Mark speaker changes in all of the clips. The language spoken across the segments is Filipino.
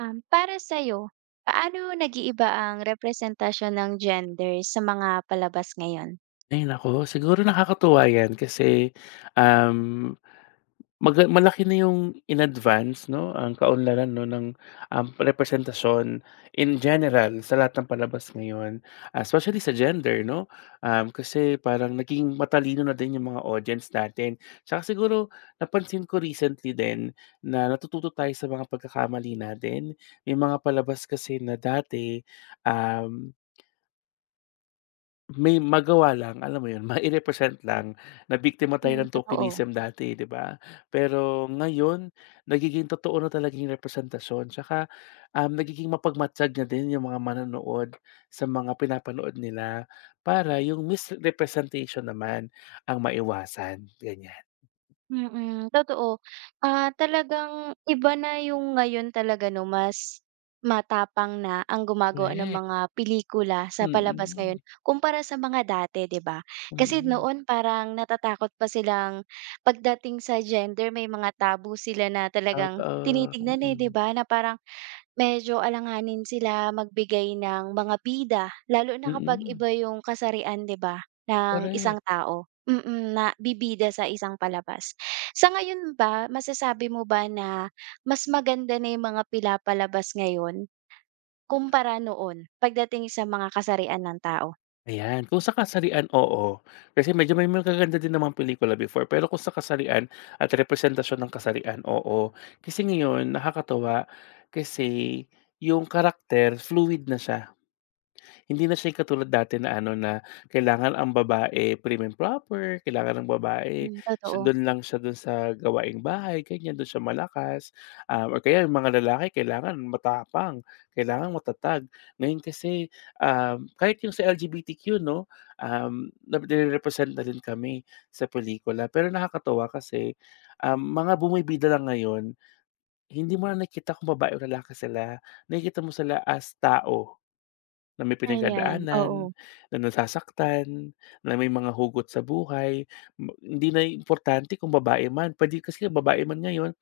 Speaker 1: Para sa'yo, paano nag-iiba ang representasyon ng gender sa mga palabas ngayon?
Speaker 2: Ay naku, siguro nakakatuwa 'yan kasi, um, malaki na yung in advance 'no, ang kaunlaran 'no ng, representasyon in general sa lahat ng palabas ngayon, especially sa gender 'no. Kasi parang naging matalino na din yung mga audience natin. Tsaka siguro napansin ko recently din na natututo tayo sa mga pagkakamali natin. May mga palabas kasi na dati, um may magawa lang, alam mo 'yun, mai-represent lang na biktima tayo
Speaker 1: Hmm,
Speaker 2: ng
Speaker 1: totoo.
Speaker 2: tokenism dati, 'di ba? Pero ngayon, nagiging totoo na talaga yung representasyon tsaka, nagiging mapagmatsag na din yung mga manonood sa mga pinapanood nila para yung misrepresentation naman ang maiwasan, ganiyan.
Speaker 1: Mm, totoo. Ah, talagang iba na yung ngayon talaga 'no, mas matapang na ang gumagawa ng
Speaker 2: Korek.
Speaker 1: mga pelikula sa palabas ngayon
Speaker 2: Mm,
Speaker 1: kumpara sa mga dati, 'di ba? Kasi
Speaker 2: mm.
Speaker 1: noon parang natatakot pa silang pagdating sa gender, may mga tabu sila na talagang
Speaker 2: Totoo,
Speaker 1: tinitignan, eh, 'di
Speaker 2: mm,
Speaker 1: ba, na parang medyo alanganin sila magbigay ng mga bida, lalo na kapag
Speaker 2: mm.
Speaker 1: iba yung kasarian 'di ba, ng isang
Speaker 2: Korek.
Speaker 1: tao. Mm, na bibida sa isang palabas. Sa ngayon ba, masasabi mo ba na mas maganda na yung mga pinapalabas ngayon kumpara noon pagdating sa mga kasarian ng tao?
Speaker 2: Ayan, kung sa kasarian, oo. Kasi medyo may mga magaganda din namang pelikula before, pero kung sa kasarian at representasyon ng kasarian, oo. Kasi ngayon nakakatuwa kasi yung karakter fluid na siya. Hindi na siya yung katulad dati na ano na kailangan ang babae prim and proper, kailangan ng babae
Speaker 1: Hmm,
Speaker 2: sa
Speaker 1: totoo,
Speaker 2: do'n lang siya do'n sa gawaing bahay ganyan, do'n siya malakas, or kaya yung mga lalaki kailangan matapang, kailangan matatag. Ngayon kasi, kahit yung sa LGBTQ 'no, na represent na din kami sa pelikula. Pero nakakatuwa kasi, mga bumibida lang ngayon, hindi mo na nakikita kung babae o lalaki sila, nakikita mo sila as tao. Na may
Speaker 1: ayan,
Speaker 2: pinagdadaanan,
Speaker 1: oo.
Speaker 2: na nasasaktan, na may mga hugot sa buhay, hindi na importante kung babae man, puwede kasi babae man ngayon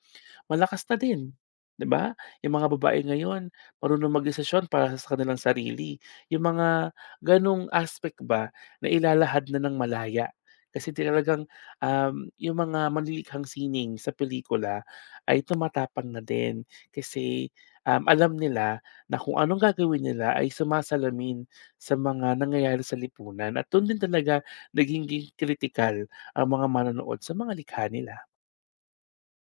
Speaker 2: malakas na din, 'di ba? Yung mga babae ngayon marunong magdesisyon para sa kanilang sarili. Yung mga gano'ng aspect ba na ilalahad na ng malaya. Kasi talagang, yung mga malilikhang sining sa pelikula ay tumatapang na din kasi, alam nila na kung anong gagawin nila ay sumasalamin sa mga nangyayari sa lipunan at dun din talaga nagiging kritikal ang mga manonood sa mga likha nila.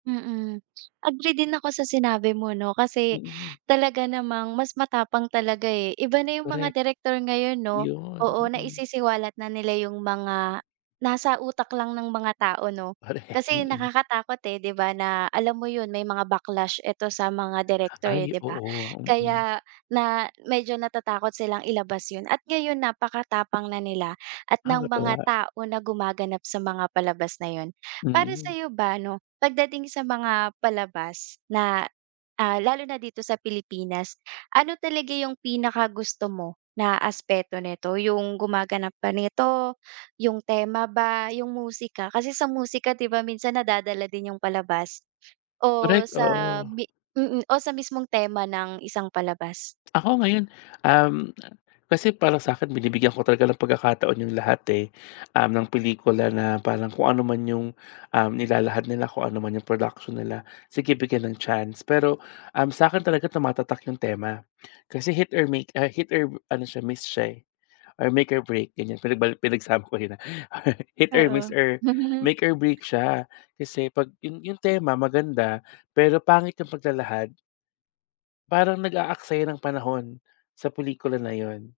Speaker 1: Mm. Agree din ako sa sinabi mo 'no, kasi
Speaker 2: Mm,
Speaker 1: talaga namang mas matapang talaga, eh. Iba na yung mga
Speaker 2: korek.
Speaker 1: direktor ngayon 'no,
Speaker 2: Yun,
Speaker 1: oo,
Speaker 2: mm.
Speaker 1: naisisiwalat na nila yung mga nasa utak lang ng mga tao 'no.
Speaker 2: Korek,
Speaker 1: Kasi
Speaker 2: mm.
Speaker 1: nakakatakot, eh, 'di ba, na alam mo yun may mga backlash ito sa mga direktor, eh,
Speaker 2: Ay,
Speaker 1: 'di ba?
Speaker 2: oo, mm.
Speaker 1: Kaya na medyo natatakot silang ilabas yun at ngayon napakatapang na nila at ng mga
Speaker 2: Nakakatuwa,
Speaker 1: tao na gumaganap sa mga palabas na yun. Para
Speaker 2: mm.
Speaker 1: sa'yo ba 'no, pagdating sa mga palabas na, ah, lalo na dito sa Pilipinas, ano talaga yung pinakagusto mo na aspeto nito? Yung gumaganap ba nito, yung tema ba, yung musika? Kasi sa musika 'di ba minsan nadadala din yung palabas o
Speaker 2: Korek,
Speaker 1: sa
Speaker 2: oo.
Speaker 1: mi mm, mm, o sa mismong tema ng isang palabas.
Speaker 2: Ako ngayon, um, kasi para sa'kin binibigyan ko talaga ng pagkakataon yung lahat, eh, ng pelikula na parang kung ano man yung, nilalahad nila, kung ano man yung production nila, sige bigyan ng chance. Pero, sa'kin talaga tumatatak yung tema. Kasi hit or ano siya, miss siya, eh. Or make or break ganyan pinagsama ko yun, Hit or
Speaker 1: Oo.
Speaker 2: miss or make or break siya kasi 'pag yung tema maganda pero pangit yung paglalahad, parang nag-aaksaya ng panahon sa pelikula na yun.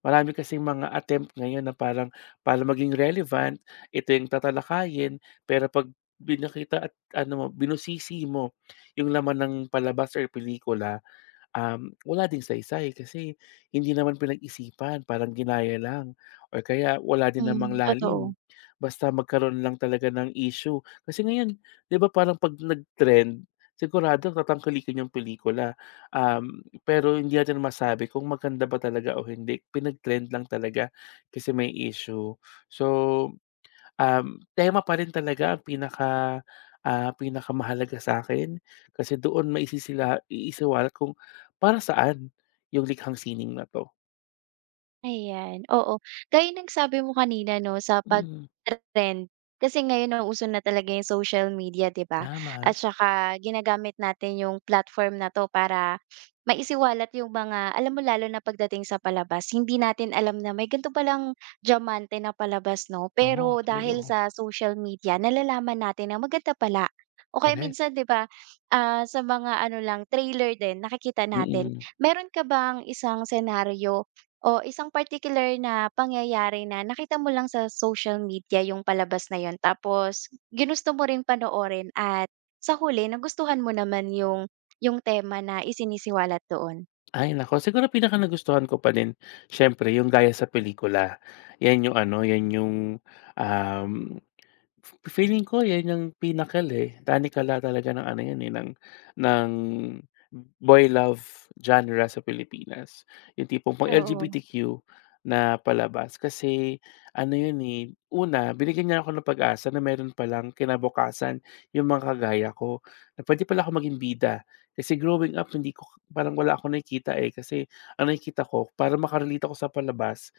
Speaker 2: Marami kasing mga attempt ngayon na parang para maging relevant, ito yung tatalakayin pero 'pag pinakita at ano mo, binusisi mo yung laman ng palabas or pelikula. Wala ding saysay kasi hindi naman pinag-isipan, parang ginaya lang or kaya wala din namang
Speaker 1: Hmm, totoo.
Speaker 2: lalim. Basta magkaroon lang talaga ng issue. Kasi ngayon, 'di ba parang 'pag nag-trend, sigurado tatangkilikin yung pelikula. Pero hindi natin masabi kung maganda ba talaga o hindi, pinag-trend lang talaga kasi may issue. So, tema pa rin talaga ang pinakamahalaga sa akin kasi doon iisiwalat kung para saan yung likhang sining na 'to.
Speaker 1: Ayan, oo. Gaya ng sabi mo kanina 'no, sa pag
Speaker 2: Mm.
Speaker 1: trend kasi ngayon nauso na talaga yung social media, 'di ba?
Speaker 2: Tama,
Speaker 1: At saka ginagamit natin yung platform na 'to para maisiwalat yung mga alam mo lalo na pagdating sa palabas, hindi natin alam na may ganito palang diyamante na palabas 'no,
Speaker 2: oo,
Speaker 1: pero dahil
Speaker 2: oo,
Speaker 1: sa social media nalalaman natin na maganda pala. O kaya
Speaker 2: correct.
Speaker 1: minsan 'di ba, ah, sa mga ano lang, trailer din nakikita natin.
Speaker 2: Mm.
Speaker 1: Meron ka bang isang senaryo o isang particular na pangyayari na nakita mo lang sa social media yung palabas na yun tapos ginusto mo ring panoorin at sa huli nagustuhan mo naman yung tema na isinisiwalat doon?
Speaker 2: Ay naku, siguro pinaka nagustuhan ko pa din siyempre yung gaya sa pelikula. Yan yung ano, yan yung, um feeling ko 'yan yung pinnacle, eh, tanikala talaga ng ano 'yan, eh, ng boy love genre sa Pilipinas. Yung tipong pang
Speaker 1: Oo.
Speaker 2: LGBTQ na palabas kasi ano 'yun, eh, una binigyan niya ako ng pag-asa na meron palang kinabukasan yung mga kagaya ko, na puwede pala ako maging bida. Kasi growing up hindi ko parang wala akong nakikita, eh, kasi ang nakikita ko para makarelate ako sa palabas,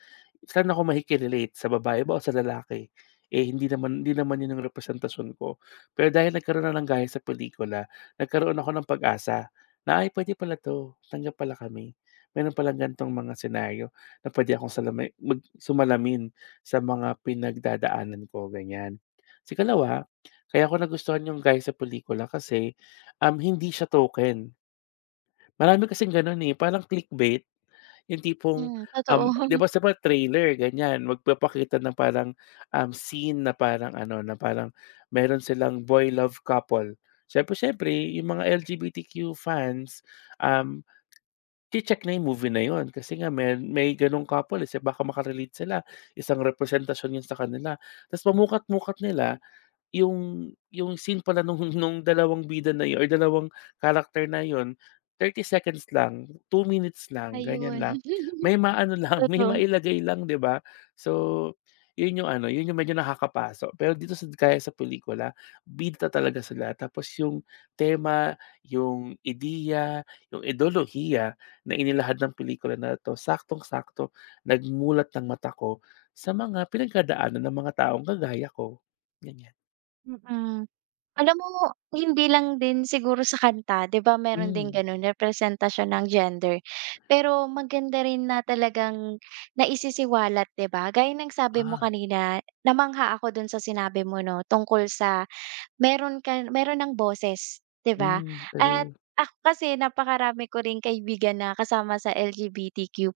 Speaker 2: saan ako sa babae ba o sa lalaki? Eh, hindi naman 'yun ang representasyon ko. Pero dahil nagkaroon na ng gaya sa pelikula, nagkaroon ako ng pag-asa na, "Ay puwede pala 'to, tanggap pala kami. Meron palang ganitong mga senaryo na puwede akong salami mag sumalamin sa mga pinagdadaanan ko," ganiyan. Sa ikalawa, kaya ko nagustuhan 'yung gaya sa pelikula kasi, hindi siya token. Marami kasing gano'n, eh, parang clickbait. Yung tipong,
Speaker 1: Hmm, totoo.
Speaker 2: 'di ba sa mga trailer ganyan, magpapakita ng parang, scene na parang ano, na parang meron silang boy love couple. Siyempre, siyempre yung mga LGBTQ fans, um, check na yung movie na yun kasi nga may ganong couple, eh, so baka sila, isang representasyon yun sa kanila. Tapos pamukat-mukat nila yung scene pala nung nung dalawang bida na yun or dalawang character na yun, 30 seconds lang, 2 minutes lang, ganyan
Speaker 1: Ayun.
Speaker 2: lang. May maano lang, may
Speaker 1: Totoo.
Speaker 2: mailagay lang, 'di ba? So, yun yung ano, yun yung medyo nakakapaso. Pero dito sa gaya sa pelikula, bida talaga sila tapos yung tema, yung ideya, yung ideolohiya na inilahad ng pelikula na 'to, saktong-sakto nagmulat ng mata ko sa mga pinagdadaanan ng mga taong kagaya ko, ganyan.
Speaker 1: Mm. Mm. Alam mo, hindi lang din siguro sa kanta, 'di ba meron din
Speaker 2: Hmm.
Speaker 1: gano'n, representasyon ng gender. Pero maganda rin na talagang naisisiwalat, 'di ba? Gaya ng sabi mo
Speaker 2: Ah,
Speaker 1: kanina, namangha ako do'n sa sinabi mo 'no, tungkol sa Meron ng boses, 'di ba?
Speaker 2: hmm,
Speaker 1: At
Speaker 2: true.
Speaker 1: ako kasi napakarami ko ring kaibigan na kasama sa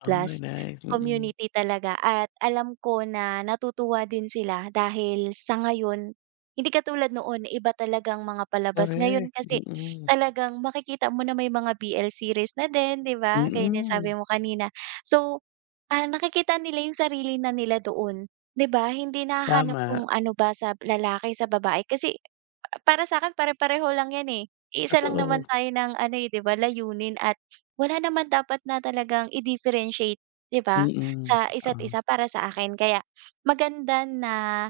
Speaker 2: Ay, nice, mm.
Speaker 1: community talaga at alam ko na natutuwa din sila dahil sa ngayon, hindi katulad noon iba talagang mga palabas. Ngayon
Speaker 2: Correct,
Speaker 1: kasi
Speaker 2: mm.
Speaker 1: talagang makikita mo na may mga BL series na din, 'di ba? Gaya ng
Speaker 2: Mm,
Speaker 1: sabi mo kanina. So, ah, nakikita nila yung sarili na nila doon, 'di ba? Hindi nahanap
Speaker 2: tama.
Speaker 1: kung ano ba sa lalaki, sa babae kasi para sa'kin pare-pareho lang 'yan, eh. Iisa lang
Speaker 2: Totoo,
Speaker 1: naman tayo ng ano, eh, 'di ba, layunin at wala naman dapat na talagang i-differentiate, 'di ba,
Speaker 2: mm,
Speaker 1: sa isa't
Speaker 2: totoo.
Speaker 1: isa para sa akin. Kaya maganda na,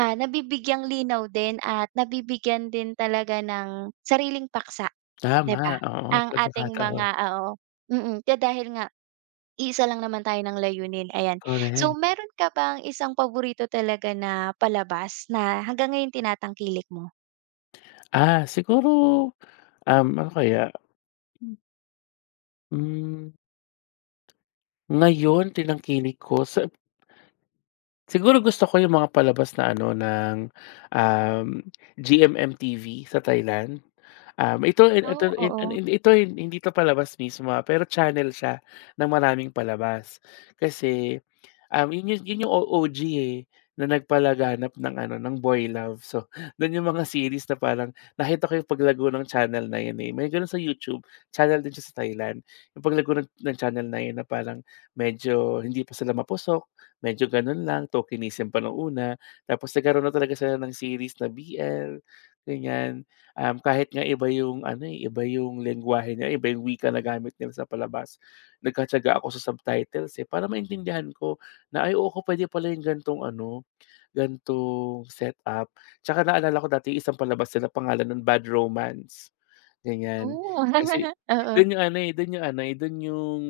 Speaker 1: ah, nabibigyang linaw din at nabibigyan din talaga ng sariling paksa, 'di
Speaker 2: Tama,
Speaker 1: ba,
Speaker 2: oo,
Speaker 1: ang ating
Speaker 2: pagkakataon,
Speaker 1: mga oo, mm. Kaya dahil nga iisa lang naman tayo ng layunin, ayan. So,
Speaker 2: correct.
Speaker 1: meron ka bang isang paborito talaga na palabas na hanggang ngayon tinatangkilik mo?
Speaker 2: Ah, siguro, ano kaya, hmm, ngayon tinangkilik ko sa Siguro gusto ko yung mga palabas na ano ng, um, GMMTV sa Thailand. Ito
Speaker 1: Oh,
Speaker 2: ito ito
Speaker 1: oo.
Speaker 2: ito, hindi 'to palabas mismo, pero channel siya ng maraming palabas. Kasi, yun yun yun yung OG eh, na nagpalaganap ng ano, ng boy love. So, dun yung mga series na parang nakita ko yung paglago ng channel na yun eh. May ganun sa YouTube, channel din siya sa Thailand. Yung paglago ng channel na yun na parang medyo hindi pa sila mapusok, medyo ganun lang, tokenism pa nung una. Tapos nagkaroon na talaga sila ng series na BL, ganyan. Kahit nga iba yung ano eh, iba yung lengguwahe niya, iba yung wika na gamit nila sa palabas. Nagkatiyaga ako sa subtitles eh, para maintindihan ko na, "Ay oo, puwede pala yung gantong ano, gantong setup." Tsaka naalala ko dati isang palabas nila pangalan nun Bad Romance, ganyan.
Speaker 1: Oh,
Speaker 2: Kasi
Speaker 1: oo,
Speaker 2: dun yung ano, eh, dun yung ano, eh, dun yung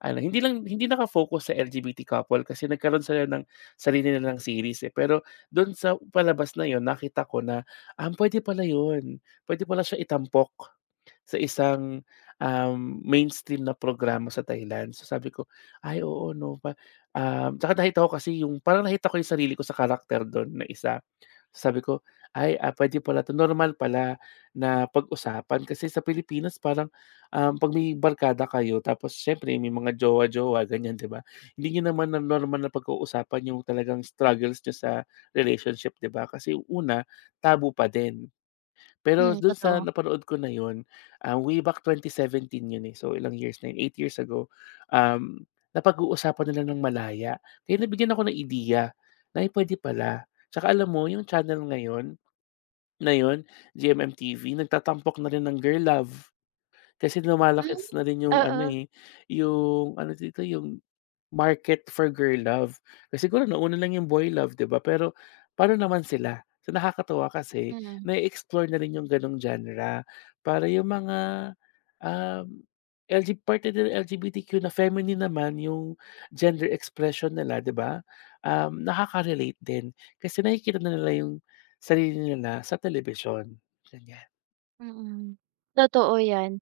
Speaker 2: ano, hindi naka-focus sa LGBT couple kasi nagkaroon sila ng sarili nilang series, eh. Pero dun sa palabas na yon nakita ko na, puwede pala yun, puwede pala siya itampok. Sa isang, um, mainstream na programa sa Thailand. So sabi ko, "Ay oo 'no," tsaka nakita ko kasi yung parang nakita ko yung sarili ko sa karakter dun na isa. Sabi ko, "Ay, puwede pala 'to, normal pala na pag-usapan." Kasi sa Pilipinas parang, 'pag may barkada kayo tapos siyempre may mga jowa-jowa ganyan, 'di ba? Hindi niyo naman na normal na pag-uusapan yung talagang struggles niyo sa relationship, 'di ba? Kasi una, tabu pa din. Pero
Speaker 1: hmm,
Speaker 2: dun sa
Speaker 1: totoo.
Speaker 2: napanood ko na yun, way back 2017 yun, eh. So, ilang years na yun, 8 years ago, um, napag-uusapan nila ng malaya. Kaya nabigyan ako ng ideya na, "Ay, puwede pala." Tsaka alam mo yung channel ngayon na yun, GMMTV, nagtatampok na rin ng girl love. Kasi lumalaki
Speaker 1: Hmm,
Speaker 2: na rin yung ano,
Speaker 1: oo,
Speaker 2: eh, yung ano dito, yung market for girl love. Kasi siguro nauna lang yung boy love 'di ba, pero pa'no naman sila? So nakakatuwa kasi
Speaker 1: hmm.
Speaker 2: na explore na rin yung gano'ng genre para yung mga, um, parte din ng LGBTQ na feminine naman yung gender expression nila 'di ba? Nakaka-relate din kasi nakikita na nila yung sarili nila sa telebisyon, ganyan.
Speaker 1: Mm, totoo 'yan.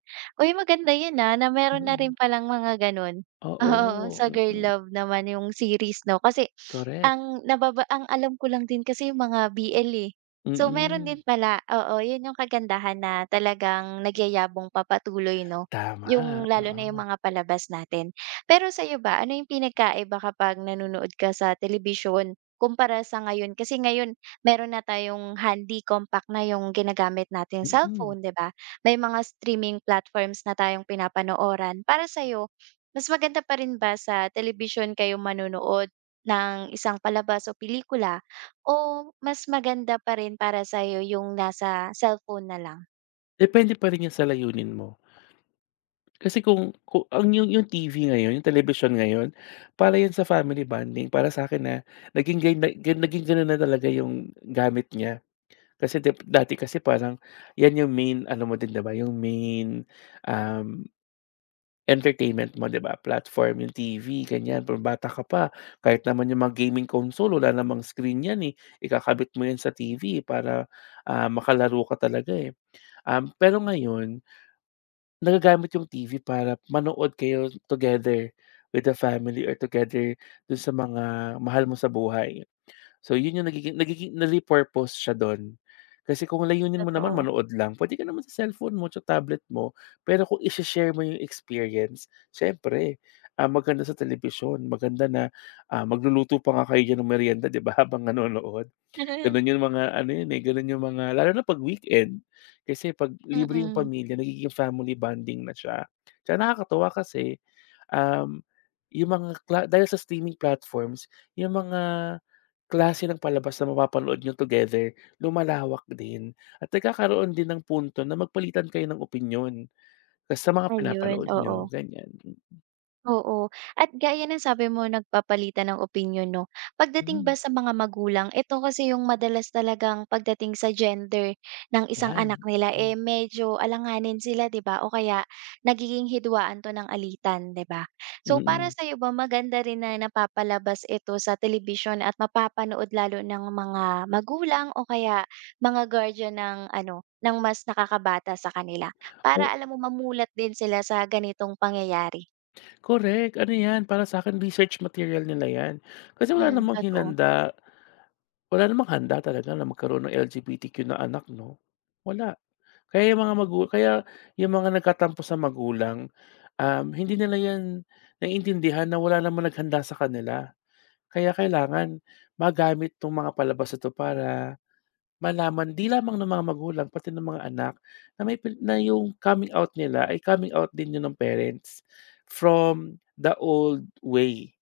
Speaker 1: Uy, maganda 'yun, ah, na meron na rin
Speaker 2: Mm.
Speaker 1: palang mga gano'n.
Speaker 2: Oo,
Speaker 1: Oo, sa Girl
Speaker 2: mm,
Speaker 1: Love naman yung series 'no, kasi
Speaker 2: correct.
Speaker 1: ang alam ko lang din kasi yung mga BL, eh. So, meron
Speaker 2: Mm.
Speaker 1: din pala, oo, 'yun yung kagandahan na talagang nagyayabong papatuloy 'no,
Speaker 2: Tama,
Speaker 1: yung lalo na yung
Speaker 2: oo,
Speaker 1: mga palabas natin. Pero sa'yo ba, ano yung pinagkaiba kapag nanonood ka sa telebisyon kumpara sa ngayon? Kasi ngayon meron na tayong handy compact na yung ginagamit nating
Speaker 2: mm.
Speaker 1: cellphone, 'di ba? May mga streaming platforms na tayong pinapanooran. Para sa'yo, mas maganda pa rin ba sa telebisyon kayo manonood ng isang palabas o pelikula o mas maganda pa rin para sa yung nasa cellphone na lang?
Speaker 2: Depende pa rin 'yan sa layunin mo. Kasi kung ang yung TV ngayon, yung television ngayon, para 'yan sa family bonding. Para sa akin na naging gano'n na talaga yung gamit niya. Kasi dati kasi parang 'yan yung main ano mo din, 'di ba, yung main, um, entertainment mo, 'di ba, platform, yung TV, ganyan. Kung bata ka pa, kahit naman yung mga gaming console, wala namang screen 'yan, eh. Ikakabit mo 'yan sa TV para, makalaro ka talaga, eh. Pero ngayon nagagamit yung TV para manood kayo together with the family or together dun sa mga mahal mo sa buhay. So yun yung nagiging nagiging nare-purpose siya dun. Kasi kung layunin mo naman
Speaker 1: Totoo.
Speaker 2: manood lang, pwede ka naman sa cellphone mo sa tablet mo. Pero kung ishe-share mo yung experience, siyempre, maganda sa telebisyon, maganda na, magluluto pa nga kayo diyan ng meryenda 'di ba habang nanonood. Gano'n yung mga ano yun, eh, gano'n yung mga lalo na 'pag weekend. Kasi 'pag libre yung
Speaker 1: Mm,
Speaker 2: pamilya nagiging family bonding na siya. Tsaka nakakatuwa kasi, um, yung mga kla dahil sa streaming platforms, yung mga klase ng palabas na mapapanood niyo together lumalawak din at nagkakaroon din ng punto na magpalitan kayo ng opinyon tas sa mga
Speaker 1: ayun,
Speaker 2: pinapanood
Speaker 1: oo.
Speaker 2: niyo, ganyan. Mm,
Speaker 1: Oo, at gaya ng sabi mo nagpapalitan ng opinyon 'no. Pagdating
Speaker 2: mm.
Speaker 1: ba sa mga magulang, ito kasi yung madalas talagang pagdating sa gender ng isang anak
Speaker 2: 'Yan.
Speaker 1: nila,
Speaker 2: Hmm,
Speaker 1: eh, medyo alanganin sila 'di ba o kaya nagiging hidwaan 'to ng alitan 'di ba? So para
Speaker 2: mm.
Speaker 1: sa'yo ba maganda rin na napapalabas ito sa telebisyon at mapapanood lalo ng mga magulang o kaya mga guardian ng ano, ng mas nakakabata sa kanila?
Speaker 2: O
Speaker 1: Para alam mo mamulat din sila sa ganitong pangyayari.
Speaker 2: Correct, ano 'yan para sa akin, research material nila 'yan. Kasi
Speaker 1: Hmm, totoo,
Speaker 2: wala namang handa talaga na magkaroon ng LGBTQ na anak 'no, wala. Kaya yung mga nagkatampo sa magulang, hindi nila 'yan naiintindihan na wala namang naghanda sa kanila. Kaya kailangan magamit 'tong mga palabas na 'to para malaman 'di lamang ng mga magulang pati ng mga anak na may pi na yung coming out nila ay coming out din yun ng parents from the old way.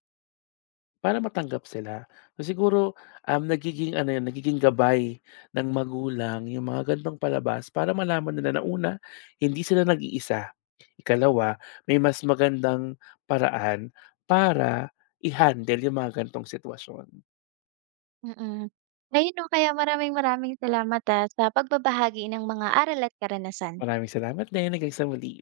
Speaker 2: Para matanggap sila. So siguro, nagiging ano 'yun, nagiging gabay ng magulang yung mga ganitong palabas para malaman nila na una, hindi sila nag-iisa. Ikalawa, may mas magandang paraan para i-handle yung mga ganitong sitwasyon.
Speaker 1: mm. Ayun 'no, kaya maraming maraming salamat, ah, sa pagbabahagi ng mga aral at karanasan.
Speaker 2: Maraming salamat din, hanggang sa muli.